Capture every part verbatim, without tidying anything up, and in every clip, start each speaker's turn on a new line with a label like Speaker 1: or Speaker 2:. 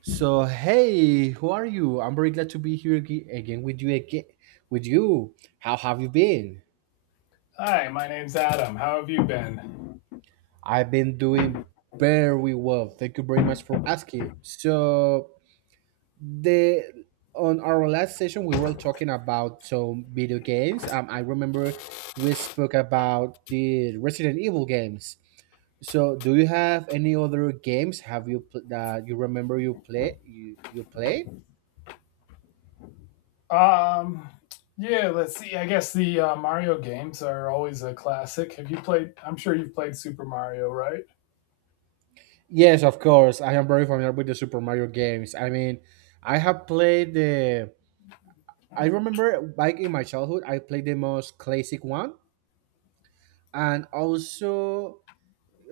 Speaker 1: So hey, who are you? I'm very glad to be here ag- again with you again with you. How have you been?
Speaker 2: Hi, my name's Adam. How have you been?
Speaker 1: I've been doing very well. Thank you very much for asking. So the on our last session we were talking about some video games. Um, I remember we spoke about the Resident Evil games. So do you have any other games have you pl- that you remember you play you you play?
Speaker 2: Um, yeah, let's see. I guess the uh, Mario games are always a classic. Have you played? I'm sure you've played Super Mario, right?
Speaker 1: Yes, of course. I am very familiar with the Super Mario games. I mean, I have played the. I remember back in my childhood, I played the most classic one, and also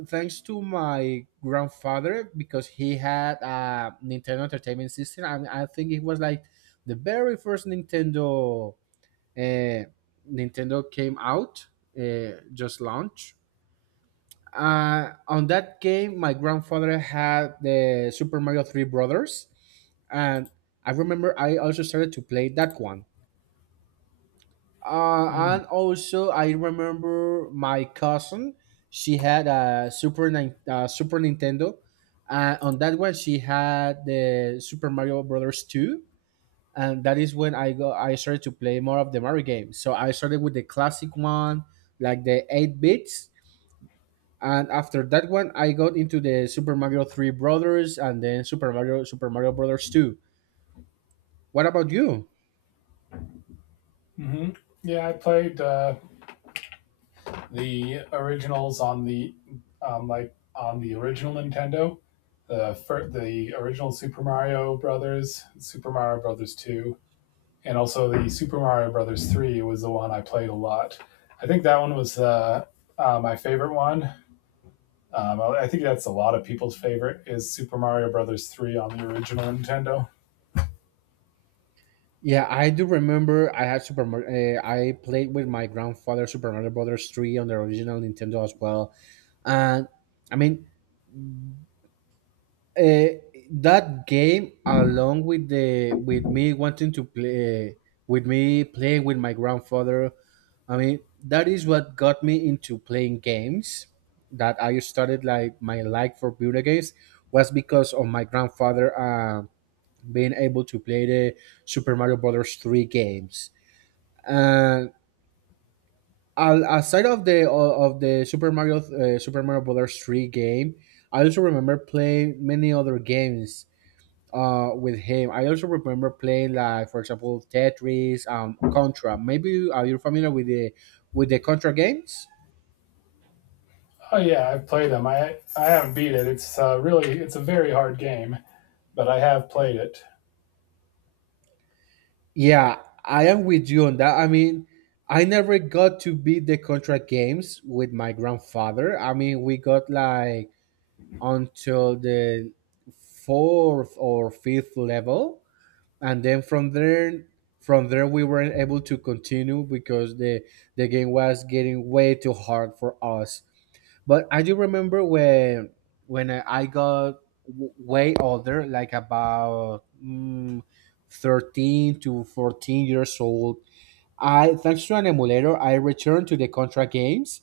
Speaker 1: thanks to my grandfather because he had a Nintendo Entertainment System, and I think it was like the very first Nintendo. Uh, Nintendo came out, uh, just launched. Uh, on that game, my grandfather had the Super Mario Three Brothers and I remember I also started to play that one. Uh,
Speaker 2: Mm-hmm.
Speaker 1: and also I remember my cousin. She had a Super Nin- uh, Super Nintendo, and on that one she had the Super Mario Brothers two. And that is when I go. I started to play more of the Mario games. So I started with the classic one, like the eight bits. And after that one, I got into the Super Mario Three Brothers, and then Super Mario Super Mario Brothers Two. What about you?
Speaker 2: Yeah, I played uh, the originals on the um, like on the original Nintendo, the fir- the original Super Mario Brothers, Super Mario Brothers Two, and also the Super Mario Brothers Three was the one I played a lot. I think that one was uh, uh, my favorite one. Um, I think that's a lot of people's favorite is Super Mario Brothers three on the original Nintendo.
Speaker 1: Yeah, I do remember I had Super Mar- uh, I played with my grandfather Super Mario Brothers three on the original Nintendo as well. And I mean, uh, that game along with the with me wanting to play with me playing with my grandfather, I mean, that is what got me into playing games. That I started like my like for video games was because of my grandfather uh, being able to play the Super Mario Brothers three games and al- aside of the o- of the Super Mario uh, Super Mario Brothers three game. I also remember playing many other games uh with him. I also remember playing, like, for example, Tetris, um Contra. Maybe are you familiar with the with the Contra games?
Speaker 2: Oh yeah, I've played them. I I haven't beat it. It's uh, really it's a very hard game, but I have played it.
Speaker 1: Yeah, I am with you on that. I mean, I never got to beat the Contra games with my grandfather. I mean, we got like until the fourth or fifth level, and then from there from there we weren't able to continue because the the game was getting way too hard for us. But I do remember when when i I got w- way older, like about mm, thirteen to fourteen years old, I thanks to an emulator, I returned to the Contra games.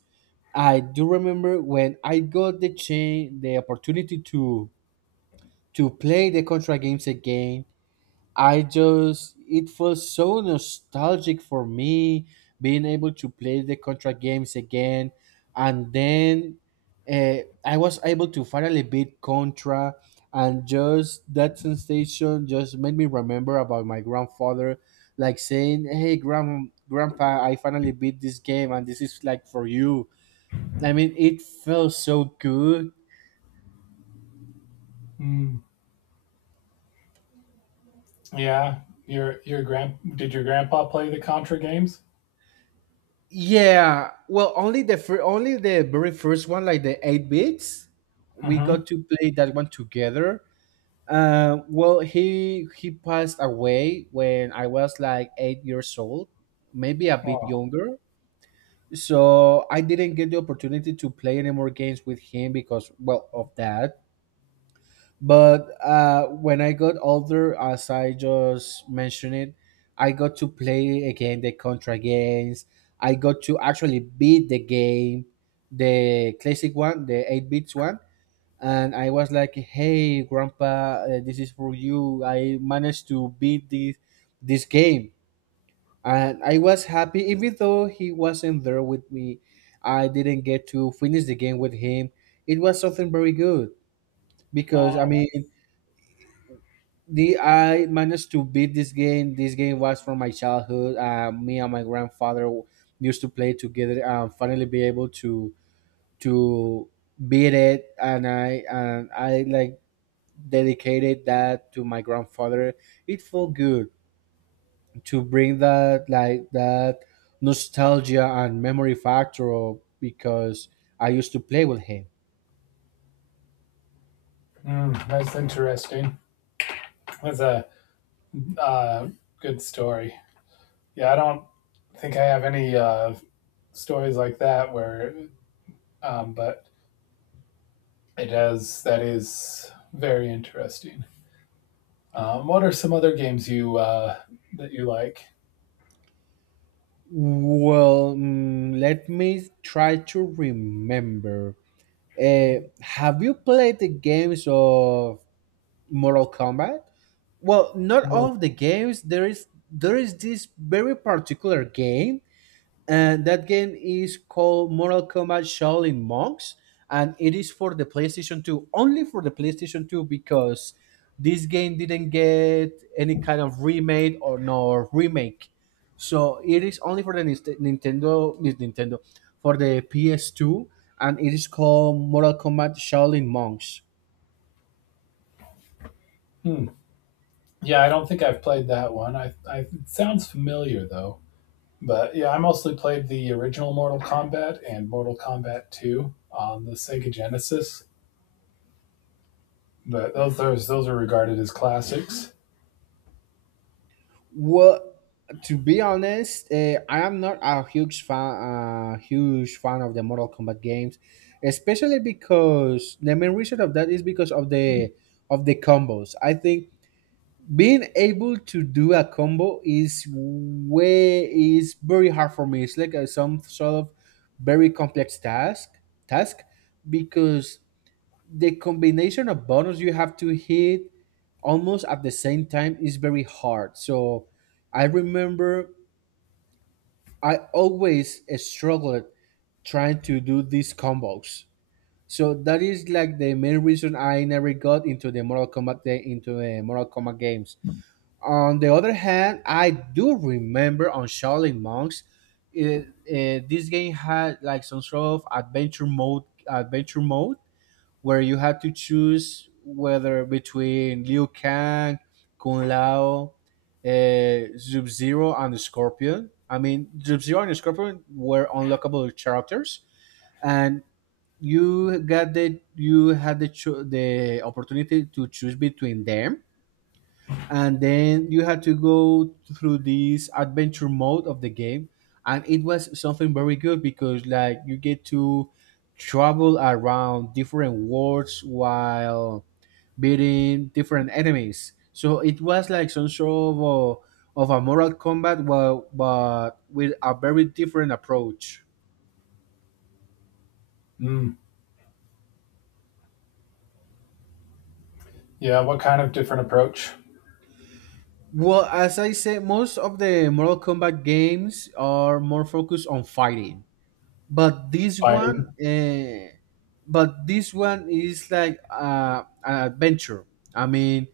Speaker 1: I do remember when I got the chain, the opportunity to to play the Contra games again. I just it was so nostalgic for me being able to play the Contra games again, and then uh, I was able to finally beat Contra, and just that sensation just made me remember about my grandfather, like saying, "Hey, grand grandpa, I finally beat this game, and this is like for you." I mean, it felt so good.
Speaker 2: Hmm. Yeah, your your grand did your grandpa play the Contra games?
Speaker 1: Yeah, well, only the fir- only the very first one, like the eight bits, we
Speaker 2: Mm-hmm.
Speaker 1: got to play that one together. Uh, well, he he passed away when I was like eight years old, maybe a bit
Speaker 2: Oh,
Speaker 1: younger. So I didn't get the opportunity to play any more games with him because, well, of that. But uh, when I got older, as I just mentioned it, I got to play again the Contra games. I got to actually beat the game, the classic one, the eight bits one. And I was like, hey, Grandpa, uh, this is for you. I managed to beat this, this game. And I was happy, even though he wasn't there with me. I didn't get to finish the game with him. It was something very good because, I
Speaker 2: oh.
Speaker 1: mean, the I managed to beat this game. This game was from my childhood. Uh, me and my grandfather used to play together. And finally, be able to to beat it, and I and I like dedicated that to my grandfather. It felt good to bring that like that nostalgia and memory factor up because I used to play with him.
Speaker 2: Hmm, that's interesting. That's a uh, good story. Yeah, I don't think I have any uh, stories like that where, um, but it does that is very interesting. Um, what are some other games you uh, that you like?
Speaker 1: Well, mm, let me try to remember. Uh, have you played the games of Mortal Kombat? Well, not all
Speaker 2: Well,
Speaker 1: of the games. There is there is this very particular game, and that game is called Mortal Kombat Shaolin Monks, and it is for the PlayStation two, only for the PlayStation two because this game didn't get any kind of remade or no remake. So it is only for the Nis- Nintendo, Nis- Nintendo, for the P S two, and it is called Mortal Kombat Shaolin Monks.
Speaker 2: hmm. Yeah, I don't think I've played that one. I, I it sounds familiar though. But yeah, I mostly played the original Mortal Kombat and Mortal Kombat two on the Sega Genesis. But those those those are regarded as classics.
Speaker 1: Well, to be honest, uh, I am not a huge fan, uh, huge fan of the Mortal Kombat games, especially because the main reason of that is because of the of the combos. I think being able to do a combo is way is very hard for me. It's like a, some sort of very complex task task because the combination of bonus you have to hit almost at the same time is very hard. So I remember I always struggled trying to do these combos. So that is like the main reason I never got into the Mortal Kombat into the Mortal Kombat games. On the other hand, I do remember on Shaolin Monks, it, eh, this game had like some sort of adventure mode. Adventure mode where you had to choose whether between Liu Kang, Kung Lao, uh, Sub Zero, and the Scorpion. I mean, Sub Zero and the Scorpion were unlockable characters, and you got the you had the cho- the opportunity to choose between them, and then you had to go through this adventure mode of the game, and it was something very good because, like, you get to travel around different worlds while beating different enemies. So it was like some sort of a, of a moral combat, but, but with a very different approach.
Speaker 2: Mm. Yeah, what kind of different approach?
Speaker 1: Well, as I said, most of the Mortal Kombat games are more focused on fighting, but this
Speaker 2: Fighting.
Speaker 1: one uh, but this one is like uh, an adventure. I mean,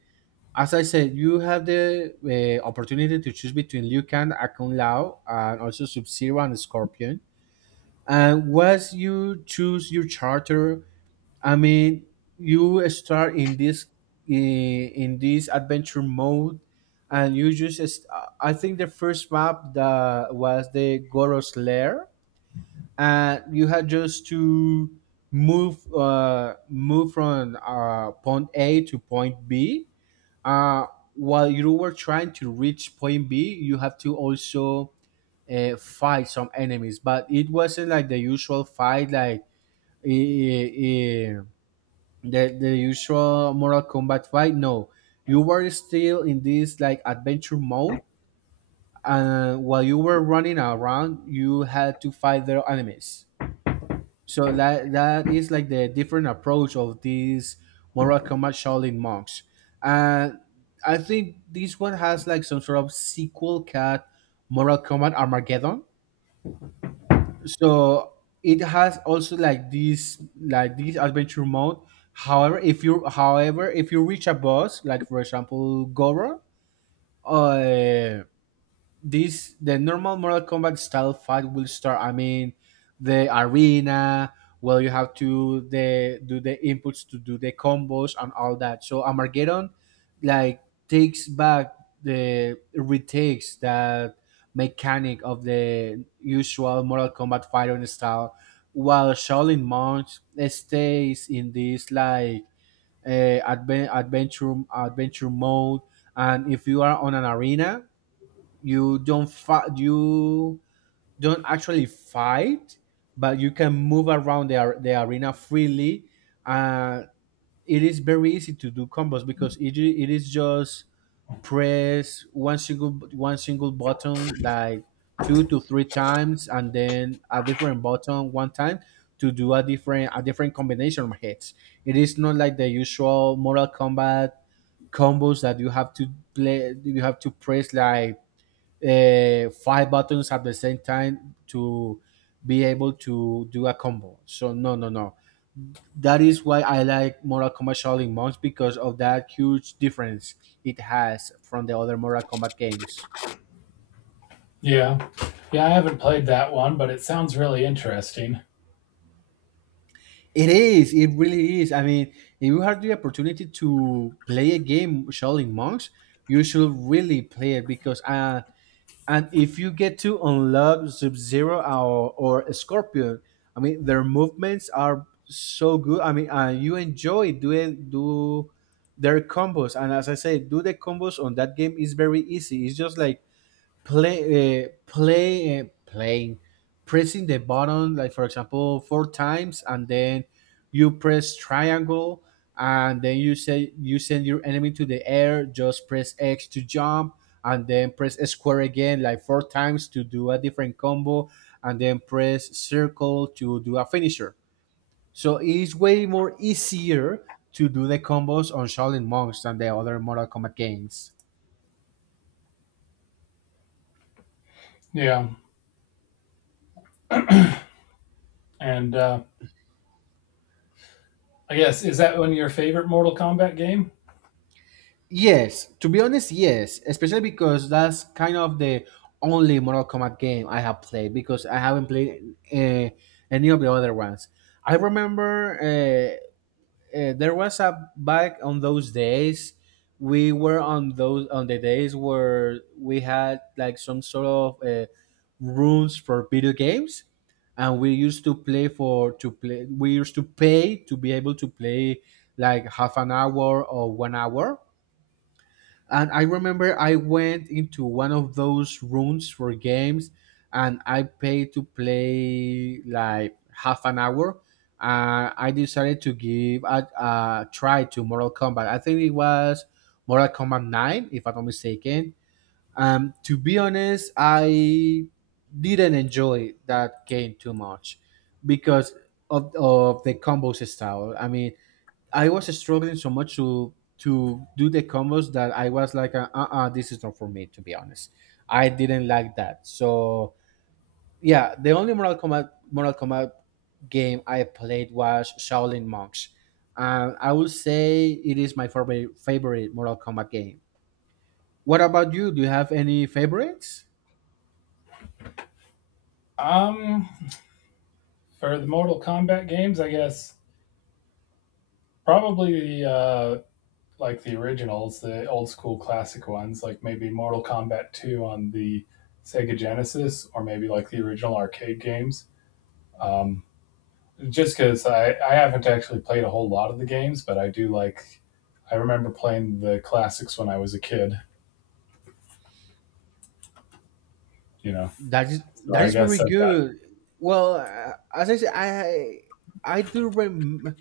Speaker 1: as I said, you have the uh, opportunity to choose between Liu Kang, Akun Lao, and also Sub-Zero and Scorpion. And once you choose your charter, I mean, you start in this in, in this adventure mode, and you just, I think the first map that was the Goros lair, and you had just to move uh, move from uh, point A to point B. Uh, while you were trying to reach point B, you have to also uh, fight some enemies, but it wasn't like the usual fight, like i- i- i- the the usual Mortal Kombat fight. No, you were still in this like adventure mode, and while you were running around, you had to fight their enemies. So that that is like the different approach of these moral combat Shaolin monks. And I think this one has like some sort of sequel cat Moral Combat Armageddon. So it has also like this like this adventure mode. However, if you however if you reach a boss, like, for example, Goro, uh, this the normal Mortal Kombat style fight will start. I mean, the arena. Well, you have to the do the inputs to do the combos and all that. So Armageddon, like, takes back the retakes that mechanic of the usual Mortal Kombat fighting style, while Shaolin Monks stays in this like uh, adven- adventure adventure mode. And if you are on an arena, you don't fi- you don't actually fight, but you can move around the, ar- the arena freely. uh, it is very easy to do combos because it, i- it is just press one single one single button like two to three times and then a different button one time to do a different a different combination of hits. It is not like the usual Mortal Kombat combos that you have to play you have to press like uh, five buttons at the same time to be able to do a combo. So no, no, no. That is why I like Mortal Kombat Shaolin Monks because of that huge difference it has from the other Mortal Kombat games.
Speaker 2: Yeah. Yeah, I haven't played that one, but it sounds really interesting.
Speaker 1: It is. It really is. I mean, if you have the opportunity to play a game Shaolin Monks, you should really play it because uh, And if you get to unlock Sub Zero, or, or Scorpion, I mean, their movements are so good. I mean, uh, you enjoy doing do their combos. And as I say, do the combos on that game is very easy. It's just like play uh, play uh, playing pressing the button, like for example, four times, and then you press triangle, and then you say you send your enemy to the air, just press x to jump, and then press square again like four times to do a different combo, and then press circle to do a finisher. So it's way more easier to do the combos on Shaolin Monks than the other Mortal Kombat games.
Speaker 2: Yeah. And uh, I guess is that one of your favorite Mortal Kombat game?
Speaker 1: Yes, to be honest, yes, especially because that's kind of the only Mortal Kombat game I have played, because I haven't played uh, any of the other ones. I remember uh, uh, there was a back on those days we were on those on the days where we had like some sort of uh, rooms for video games, and we used to play for to play we used to pay to be able to play like half an hour or one hour. And I remember I went into one of those rooms for games, and I paid to play like half an hour. Uh, I decided to give a, a try to Mortal Kombat. I think it was Mortal Kombat nine, if I'm not mistaken. Um, to be honest, I didn't enjoy that game too much because of, of the combos style. I mean, I was struggling so much to to do the combos that I was like, uh, uh this is not for me, to be honest. I didn't like that. So yeah, the only Mortal Kombat Mortal Kombat game I played was Shaolin Monks, and I will say it is my favorite favorite Mortal Kombat game. What about you? Do you have any favorites?
Speaker 2: Um For the Mortal Kombat games, I guess probably the uh, like the originals, the old school classic ones, like maybe Mortal Kombat two on the Sega Genesis, or maybe like the original arcade games. Um, just because I, I haven't actually played a whole lot of the games, but I do like, I remember playing the classics when I was a kid, you know.
Speaker 1: That is
Speaker 2: So
Speaker 1: that
Speaker 2: I
Speaker 1: is very
Speaker 2: guess I've got,
Speaker 1: good. Well, uh, as I said, I I do remember.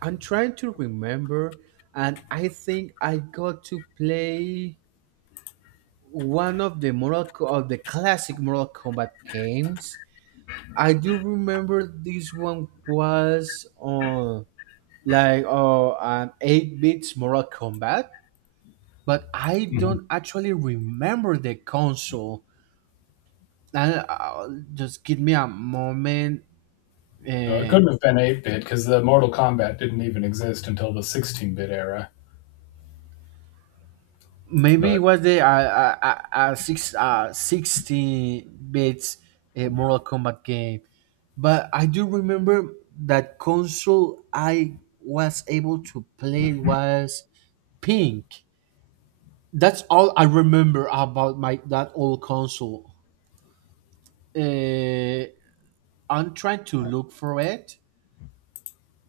Speaker 1: I'm trying to remember, and I think I got to play one of the Mortal Co- of the classic Mortal Kombat games. I do remember this one was on like uh, an eight bits Mortal Kombat, but I
Speaker 2: mhm.
Speaker 1: don't actually remember the console. And uh, just give me a moment.
Speaker 2: No, it
Speaker 1: Uh,
Speaker 2: couldn't have been eight bit because the Mortal Kombat didn't even exist until the sixteen bit era.
Speaker 1: Maybe it
Speaker 2: But
Speaker 1: was the uh, uh, uh, uh, six, uh, sixteen bits uh, Mortal Kombat game. But I do remember that console I was able to play was pink. That's all I remember about my that old console. Uh, I'm trying to look for it,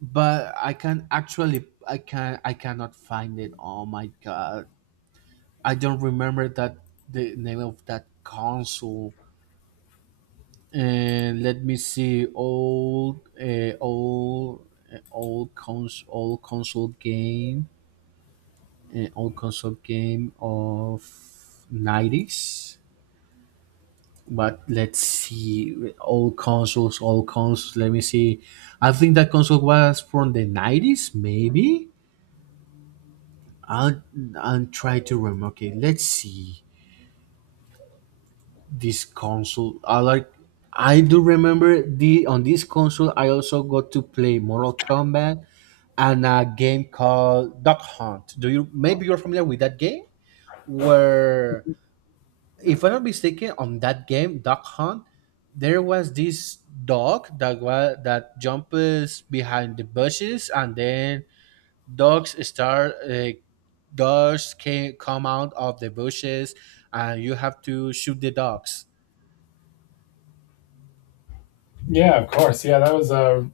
Speaker 1: but I can actually I can I cannot find it. Oh my god! I don't remember that the name of that console. And let me see old uh, old uh, old cons old console game and old console game of nineties. But let's see, old consoles, old consoles, let me see. I think that console was from the nineties maybe. i'll I'll try to remember. Okay, let's see. This console, I like. I do remember the on this console I also got to play Mortal Kombat and a game called Duck Hunt. Do you maybe you're familiar with that game? Where, if I'm not mistaken, on that game Duck Hunt, there was this dog that was that jumps behind the bushes, and then dogs start uh, dogs can come out of the bushes, and you have to shoot the dogs.
Speaker 2: yeah, of course. Yeah, that was a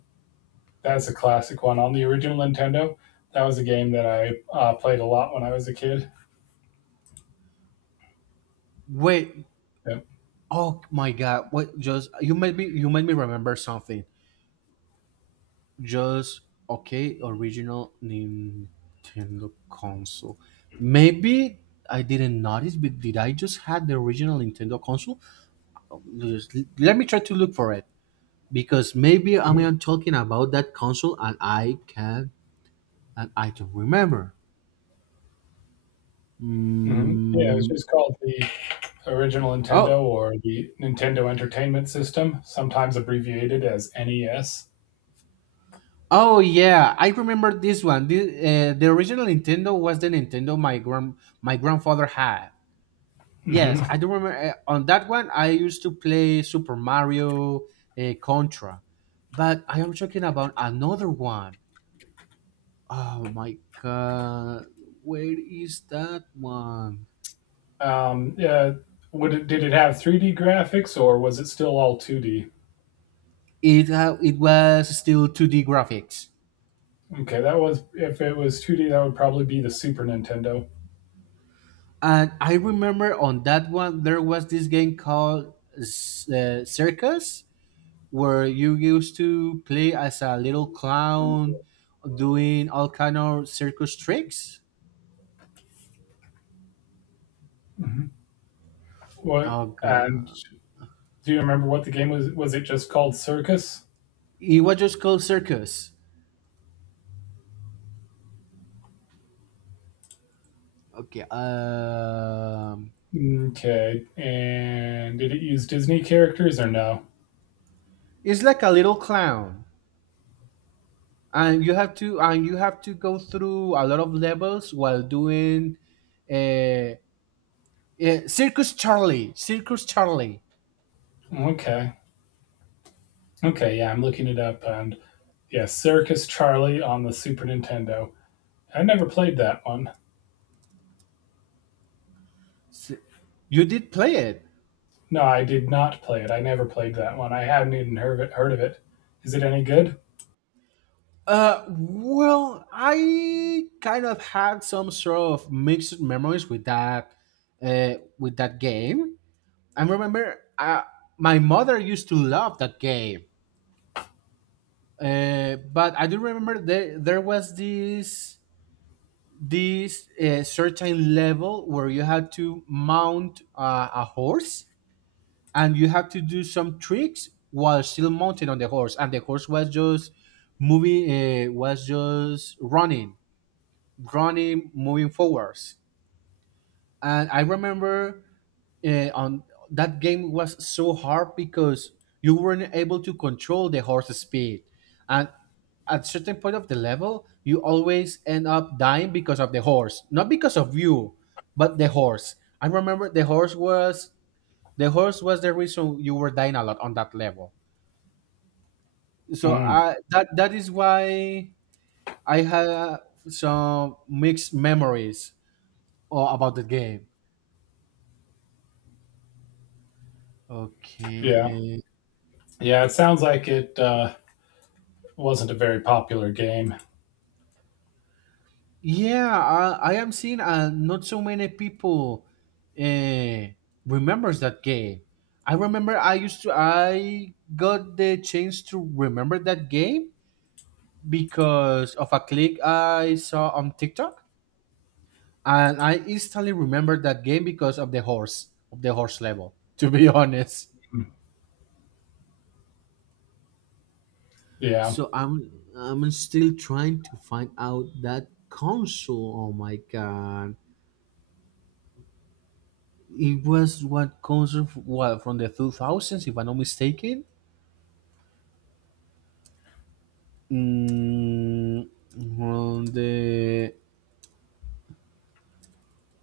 Speaker 2: that's a classic one on the original Nintendo. That was a game that I uh, played a lot when I was a kid.
Speaker 1: Wait,
Speaker 2: Yep.
Speaker 1: oh my god! What just you made me you made me remember something. Just okay, original Nintendo console. Maybe I didn't notice, but did I just had the original Nintendo console? Just- let me try to look for it because maybe I
Speaker 2: Hmm.
Speaker 1: mean, I'm talking about that console and I can and I don't remember.
Speaker 2: Yeah, it was
Speaker 1: Mm,
Speaker 2: just called the original Nintendo
Speaker 1: oh.
Speaker 2: or the Nintendo Entertainment System, sometimes abbreviated as N E S.
Speaker 1: Oh yeah, I remember this one. The, uh, the original Nintendo was the Nintendo my grand my grandfather had. Yes, I
Speaker 2: Hmm.
Speaker 1: do remember uh, on that one I used to play Super Mario, uh, Contra, but I am talking about another one. Oh my god, where is that one?
Speaker 2: Um, yeah, would it, did it have three D graphics or was it still all two D?
Speaker 1: It uh, it was still two D graphics,
Speaker 2: Okay, that was if it was two D, that would probably be the Super Nintendo.
Speaker 1: and I remember on that one there was this game called S- uh, Circus, where you used to play as a little clown doing all kind of circus tricks.
Speaker 2: Hmm. What
Speaker 1: Oh
Speaker 2: and
Speaker 1: god.
Speaker 2: do you remember what the game was? Was it just called Circus?
Speaker 1: It was just called circus. Okay. Um,
Speaker 2: Okay. And did it use Disney characters or no?
Speaker 1: it's like a little clown, and you have to and you have to go through a lot of levels while doing, uh, uh Circus Charlie. Circus Charlie.
Speaker 2: Okay. Okay, yeah, I'm looking it up and yeah, Circus Charlie on the Super Nintendo. I never played that one.
Speaker 1: S- You did play it.
Speaker 2: No, I did not play it. I never played that one. I haven't even heard of it. Heard of it. Is it any good?
Speaker 1: Uh, well, I kind of had some sort of mixed memories with that, uh, with that game. I remember, uh, my mother used to love that game. Uh, but I do remember there there was this this uh, certain level where you had to mount uh, a horse, and you had to do some tricks while still mounted on the horse, and the horse was just moving, uh, was just running, running, moving forwards. And I remember uh, on that game was so hard because you weren't able to control the horse's speed, and at certain point of the level you always end up dying because of the horse, not because of you, but the horse. I remember the horse was the horse was the reason you were dying a lot on that level. So
Speaker 2: Mm,
Speaker 1: I, that that is why I have some mixed memories uh, about the game, okay
Speaker 2: yeah.
Speaker 1: eh.
Speaker 2: Yeah, it sounds like it uh, wasn't a very popular game.
Speaker 1: Yeah, I, I am seeing uh, not so many people uh, remembers that game. I remember I used to I got the chance to remember that game because of a click I saw on TikTok, and I instantly remembered that game because of the horse of the horse level. To be honest,
Speaker 2: Mm, yeah.
Speaker 1: so I'm I'm still trying to find out that console. Oh my god! It was what concert f- what from the two thousands, if I'm not mistaken. Mm, from the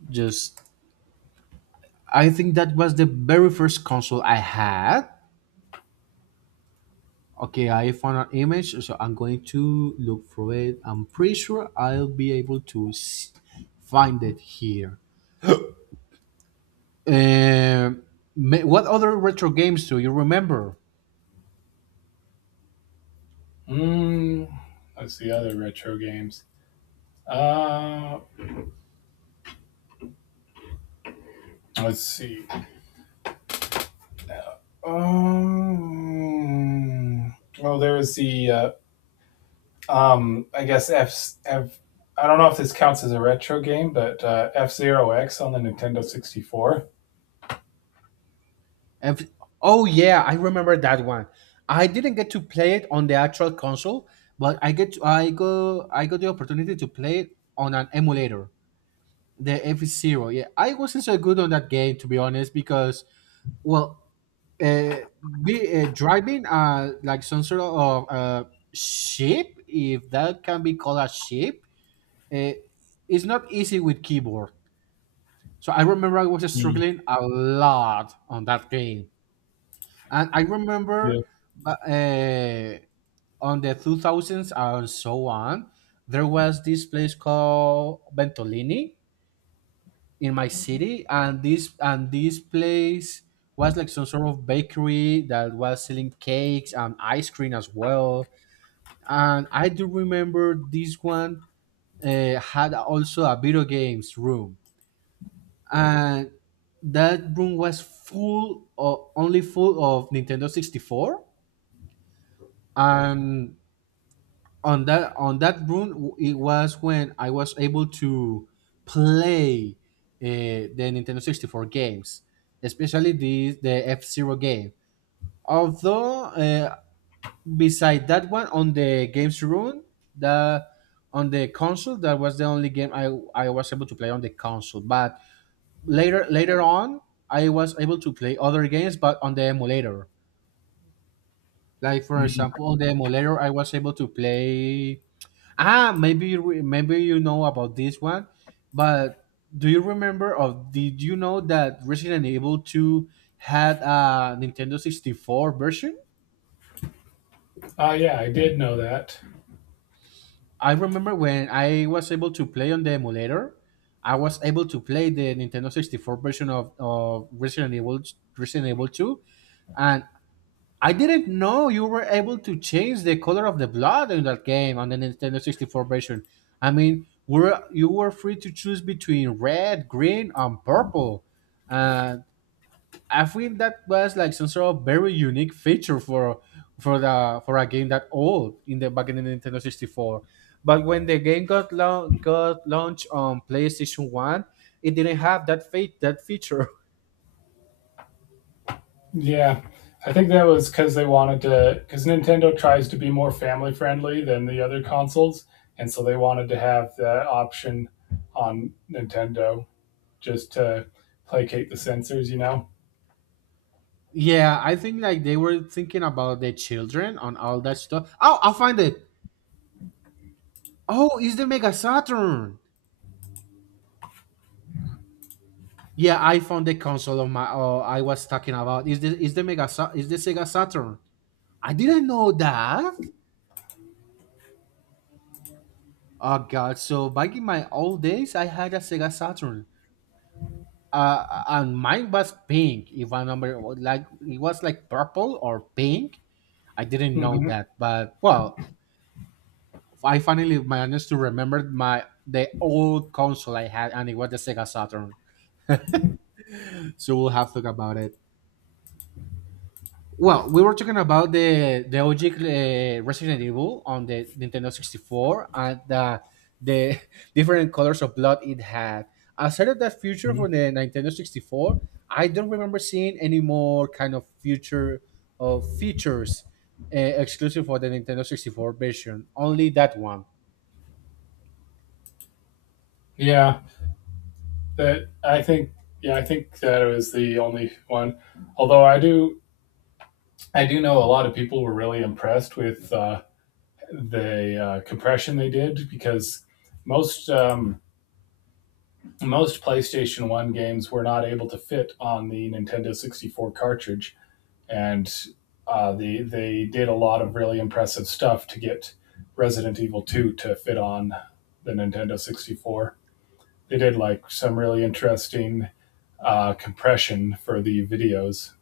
Speaker 1: just, I think that was the very first console I had. Okay, I found an image, so I'm going to look for it. I'm pretty sure I'll be able to s- find it here. Um, ma- what other retro games do you remember?
Speaker 2: Mm, let's see other retro games. Uh, let's see. Um, well, there was the uh, um, I guess F, F. I don't know if this counts as a retro game, but uh, F Zero X on the Nintendo sixty four.
Speaker 1: Ev- oh yeah, I remember that one. I didn't get to play it on the actual console, but I get to, I go I got the opportunity to play it on an emulator, the F Zero. Yeah, I wasn't so good on that game, to be honest, because well, uh, be, uh, driving uh like some sort of uh ship, if that can be called a ship, uh, is not easy with keyboard. So I remember I was
Speaker 2: Mm.
Speaker 1: struggling a lot on that game. And I
Speaker 2: Yeah.
Speaker 1: remember uh, uh, on the two thousands and so on, there was this place called Ventolini in my city, and this and this place was like some sort of bakery that was selling cakes and ice cream as well. And I do remember this one uh, had also a video games room, and that room was full of only full of Nintendo sixty-four. And on that on that run it was when I was able to play uh, the Nintendo sixty-four games, especially the the F Zero game. Although uh, beside that one on the games run, the on the console that was the only game I, I was able to play on the console. But later later on I was able to play other games but on the emulator. Like for
Speaker 2: Mm.
Speaker 1: example, on the emulator I was able to play. Ah, maybe you re- maybe you know about this one, but do you remember or did you know that Resident Evil two had a Nintendo sixty-four version?
Speaker 2: Uh, yeah, I did know that.
Speaker 1: I remember when I was able to play on the emulator, I was able to play the Nintendo sixty-four version of, of Resident Evil Resident Evil two, and I didn't know you were able to change the color of the blood in that game on the Nintendo sixty-four version. I mean, were you were free to choose between red, green, and purple. And I think that was like some sort of very unique feature for for the for a game that old in the back in the Nintendo sixty-four. But when the game got lau- got launched on PlayStation one, it didn't have that fe- that feature.
Speaker 2: Yeah, I think that was because they wanted to, because Nintendo tries to be more family friendly than the other consoles, and so they wanted to have the option on Nintendo just to placate the censors, you know.
Speaker 1: Yeah, I think like they were thinking about the children on all that stuff. Oh, I find it. Oh, it's the Mega Saturn. Yeah, I found the console of my. Oh, I was talking about is the is the Mega Sa- is the Sega Saturn. I didn't know that. Oh God! So back in my old days, I had a Sega Saturn. Uh, and mine was pink. If I remember, like it was like purple or pink. I didn't know
Speaker 2: Hmm.
Speaker 1: that, but well, I finally managed to remember my the old console I had, and it was the Sega Saturn. So we'll have to talk about it. Well, we were talking about the the O G uh, Resident Evil on the Nintendo sixty-four and the, the different colors of blood it had. Outside of that future for the Nintendo sixty-four, I don't remember seeing any more kind of future of features uh, exclusive for the Nintendo sixty-four version. Only that one.
Speaker 2: Yeah. that I think Yeah, I think that it was the only one. Although I do I do know a lot of people were really impressed with uh, the uh, compression they did because most um, most PlayStation One games were not able to fit on the Nintendo sixty four cartridge, and uh, the they did a lot of really impressive stuff to get Resident Evil two to fit on the Nintendo sixty four. They did like some really interesting uh, compression for the videos.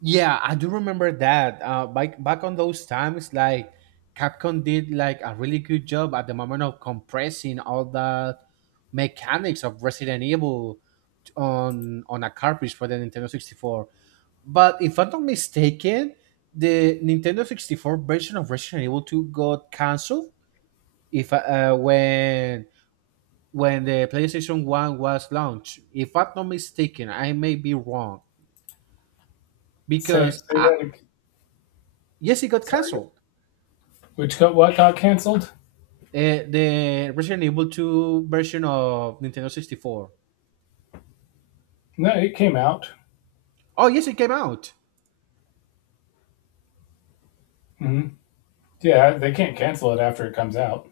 Speaker 1: Yeah, I do remember that. Uh, back back on those times, like, Capcom did like a really good job at the moment of compressing all the mechanics of Resident Evil on on a cartridge for the Nintendo sixty-four. But if I'm not mistaken, the Nintendo sixty-four version of Resident Evil two got canceled if uh, when when the PlayStation one was launched. If I'm not mistaken, I may be wrong
Speaker 2: Say
Speaker 1: because
Speaker 2: say
Speaker 1: I,
Speaker 2: that again.
Speaker 1: yes, it got
Speaker 2: Sorry.
Speaker 1: canceled.
Speaker 2: Which got what got canceled?
Speaker 1: Uh, the Resident Evil two version of Nintendo sixty-four.
Speaker 2: No, it came out.
Speaker 1: Oh, yes, it came out.
Speaker 2: Hmm. Yeah, they can't cancel it after it comes out.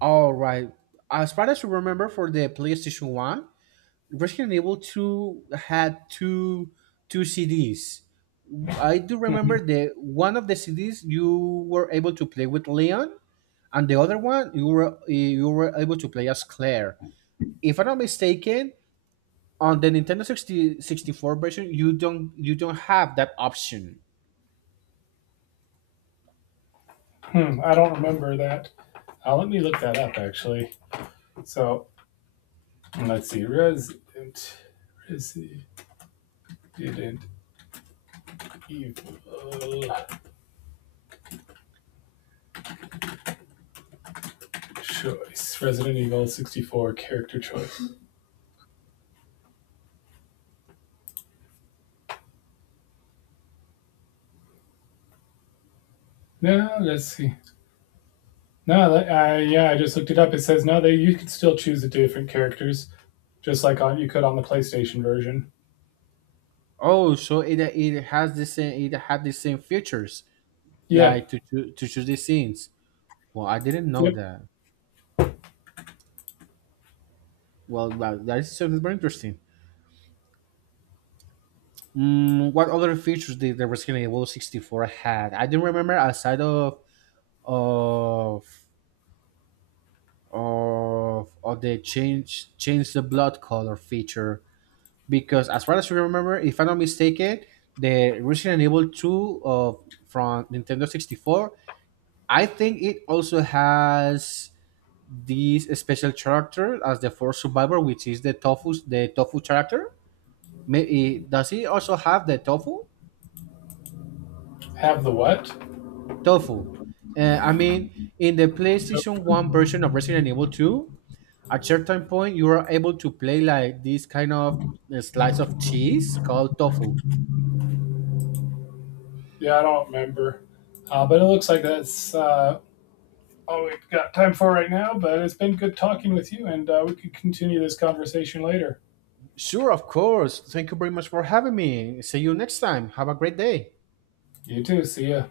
Speaker 1: All right. As far as I remember, for the PlayStation one, Resident Evil two had two two C Ds. I do remember
Speaker 2: Mhm.
Speaker 1: the one of the C Ds you were able to play with Leon, and the other one you were you were able to play as Claire. If I'm not mistaken, on the Nintendo sixty sixty four version, you don't you don't have that option.
Speaker 2: Hmm, I don't remember that. Uh, let me look that up actually. So let's see. Resident Resident Evil choice. Resident Evil sixty four character choice. No, let's see. No, that- uh, yeah, I just looked it up. It says no, they you can still choose the different characters. Just like on you could on the PlayStation version.
Speaker 1: Oh, so it it has the same it had the same features,
Speaker 2: Yeah.
Speaker 1: like to choo- to choose the scenes. Well, I didn't know
Speaker 2: Yep.
Speaker 1: that. Well, that, that is something very interesting. Mm, what other features did the Resident Evil sixty-four had? I didn't remember aside of of of of the change change the blood color feature, because as far as I remember, if I'm not mistaken, the Resident Evil two of from Nintendo sixty-four, I think it also has this special character as the fourth survivor, which is the tofu, the tofu character. May, eh, does he also have the tofu?
Speaker 2: Have the what?
Speaker 1: Tofu. Uh, I mean, in the PlayStation
Speaker 2: Yep.
Speaker 1: One version of Resident Evil Two, at certain point you are able to play like this kind of eh, slice of cheese called tofu.
Speaker 2: Yeah, I don't remember. Uh, but it looks like that's uh, all we've got time for right now. But it's been good talking with you, and uh, we could continue this conversation later.
Speaker 1: Sure, of course. Thank you very much for having me. See you next time. Have a great day.
Speaker 2: You too. See ya.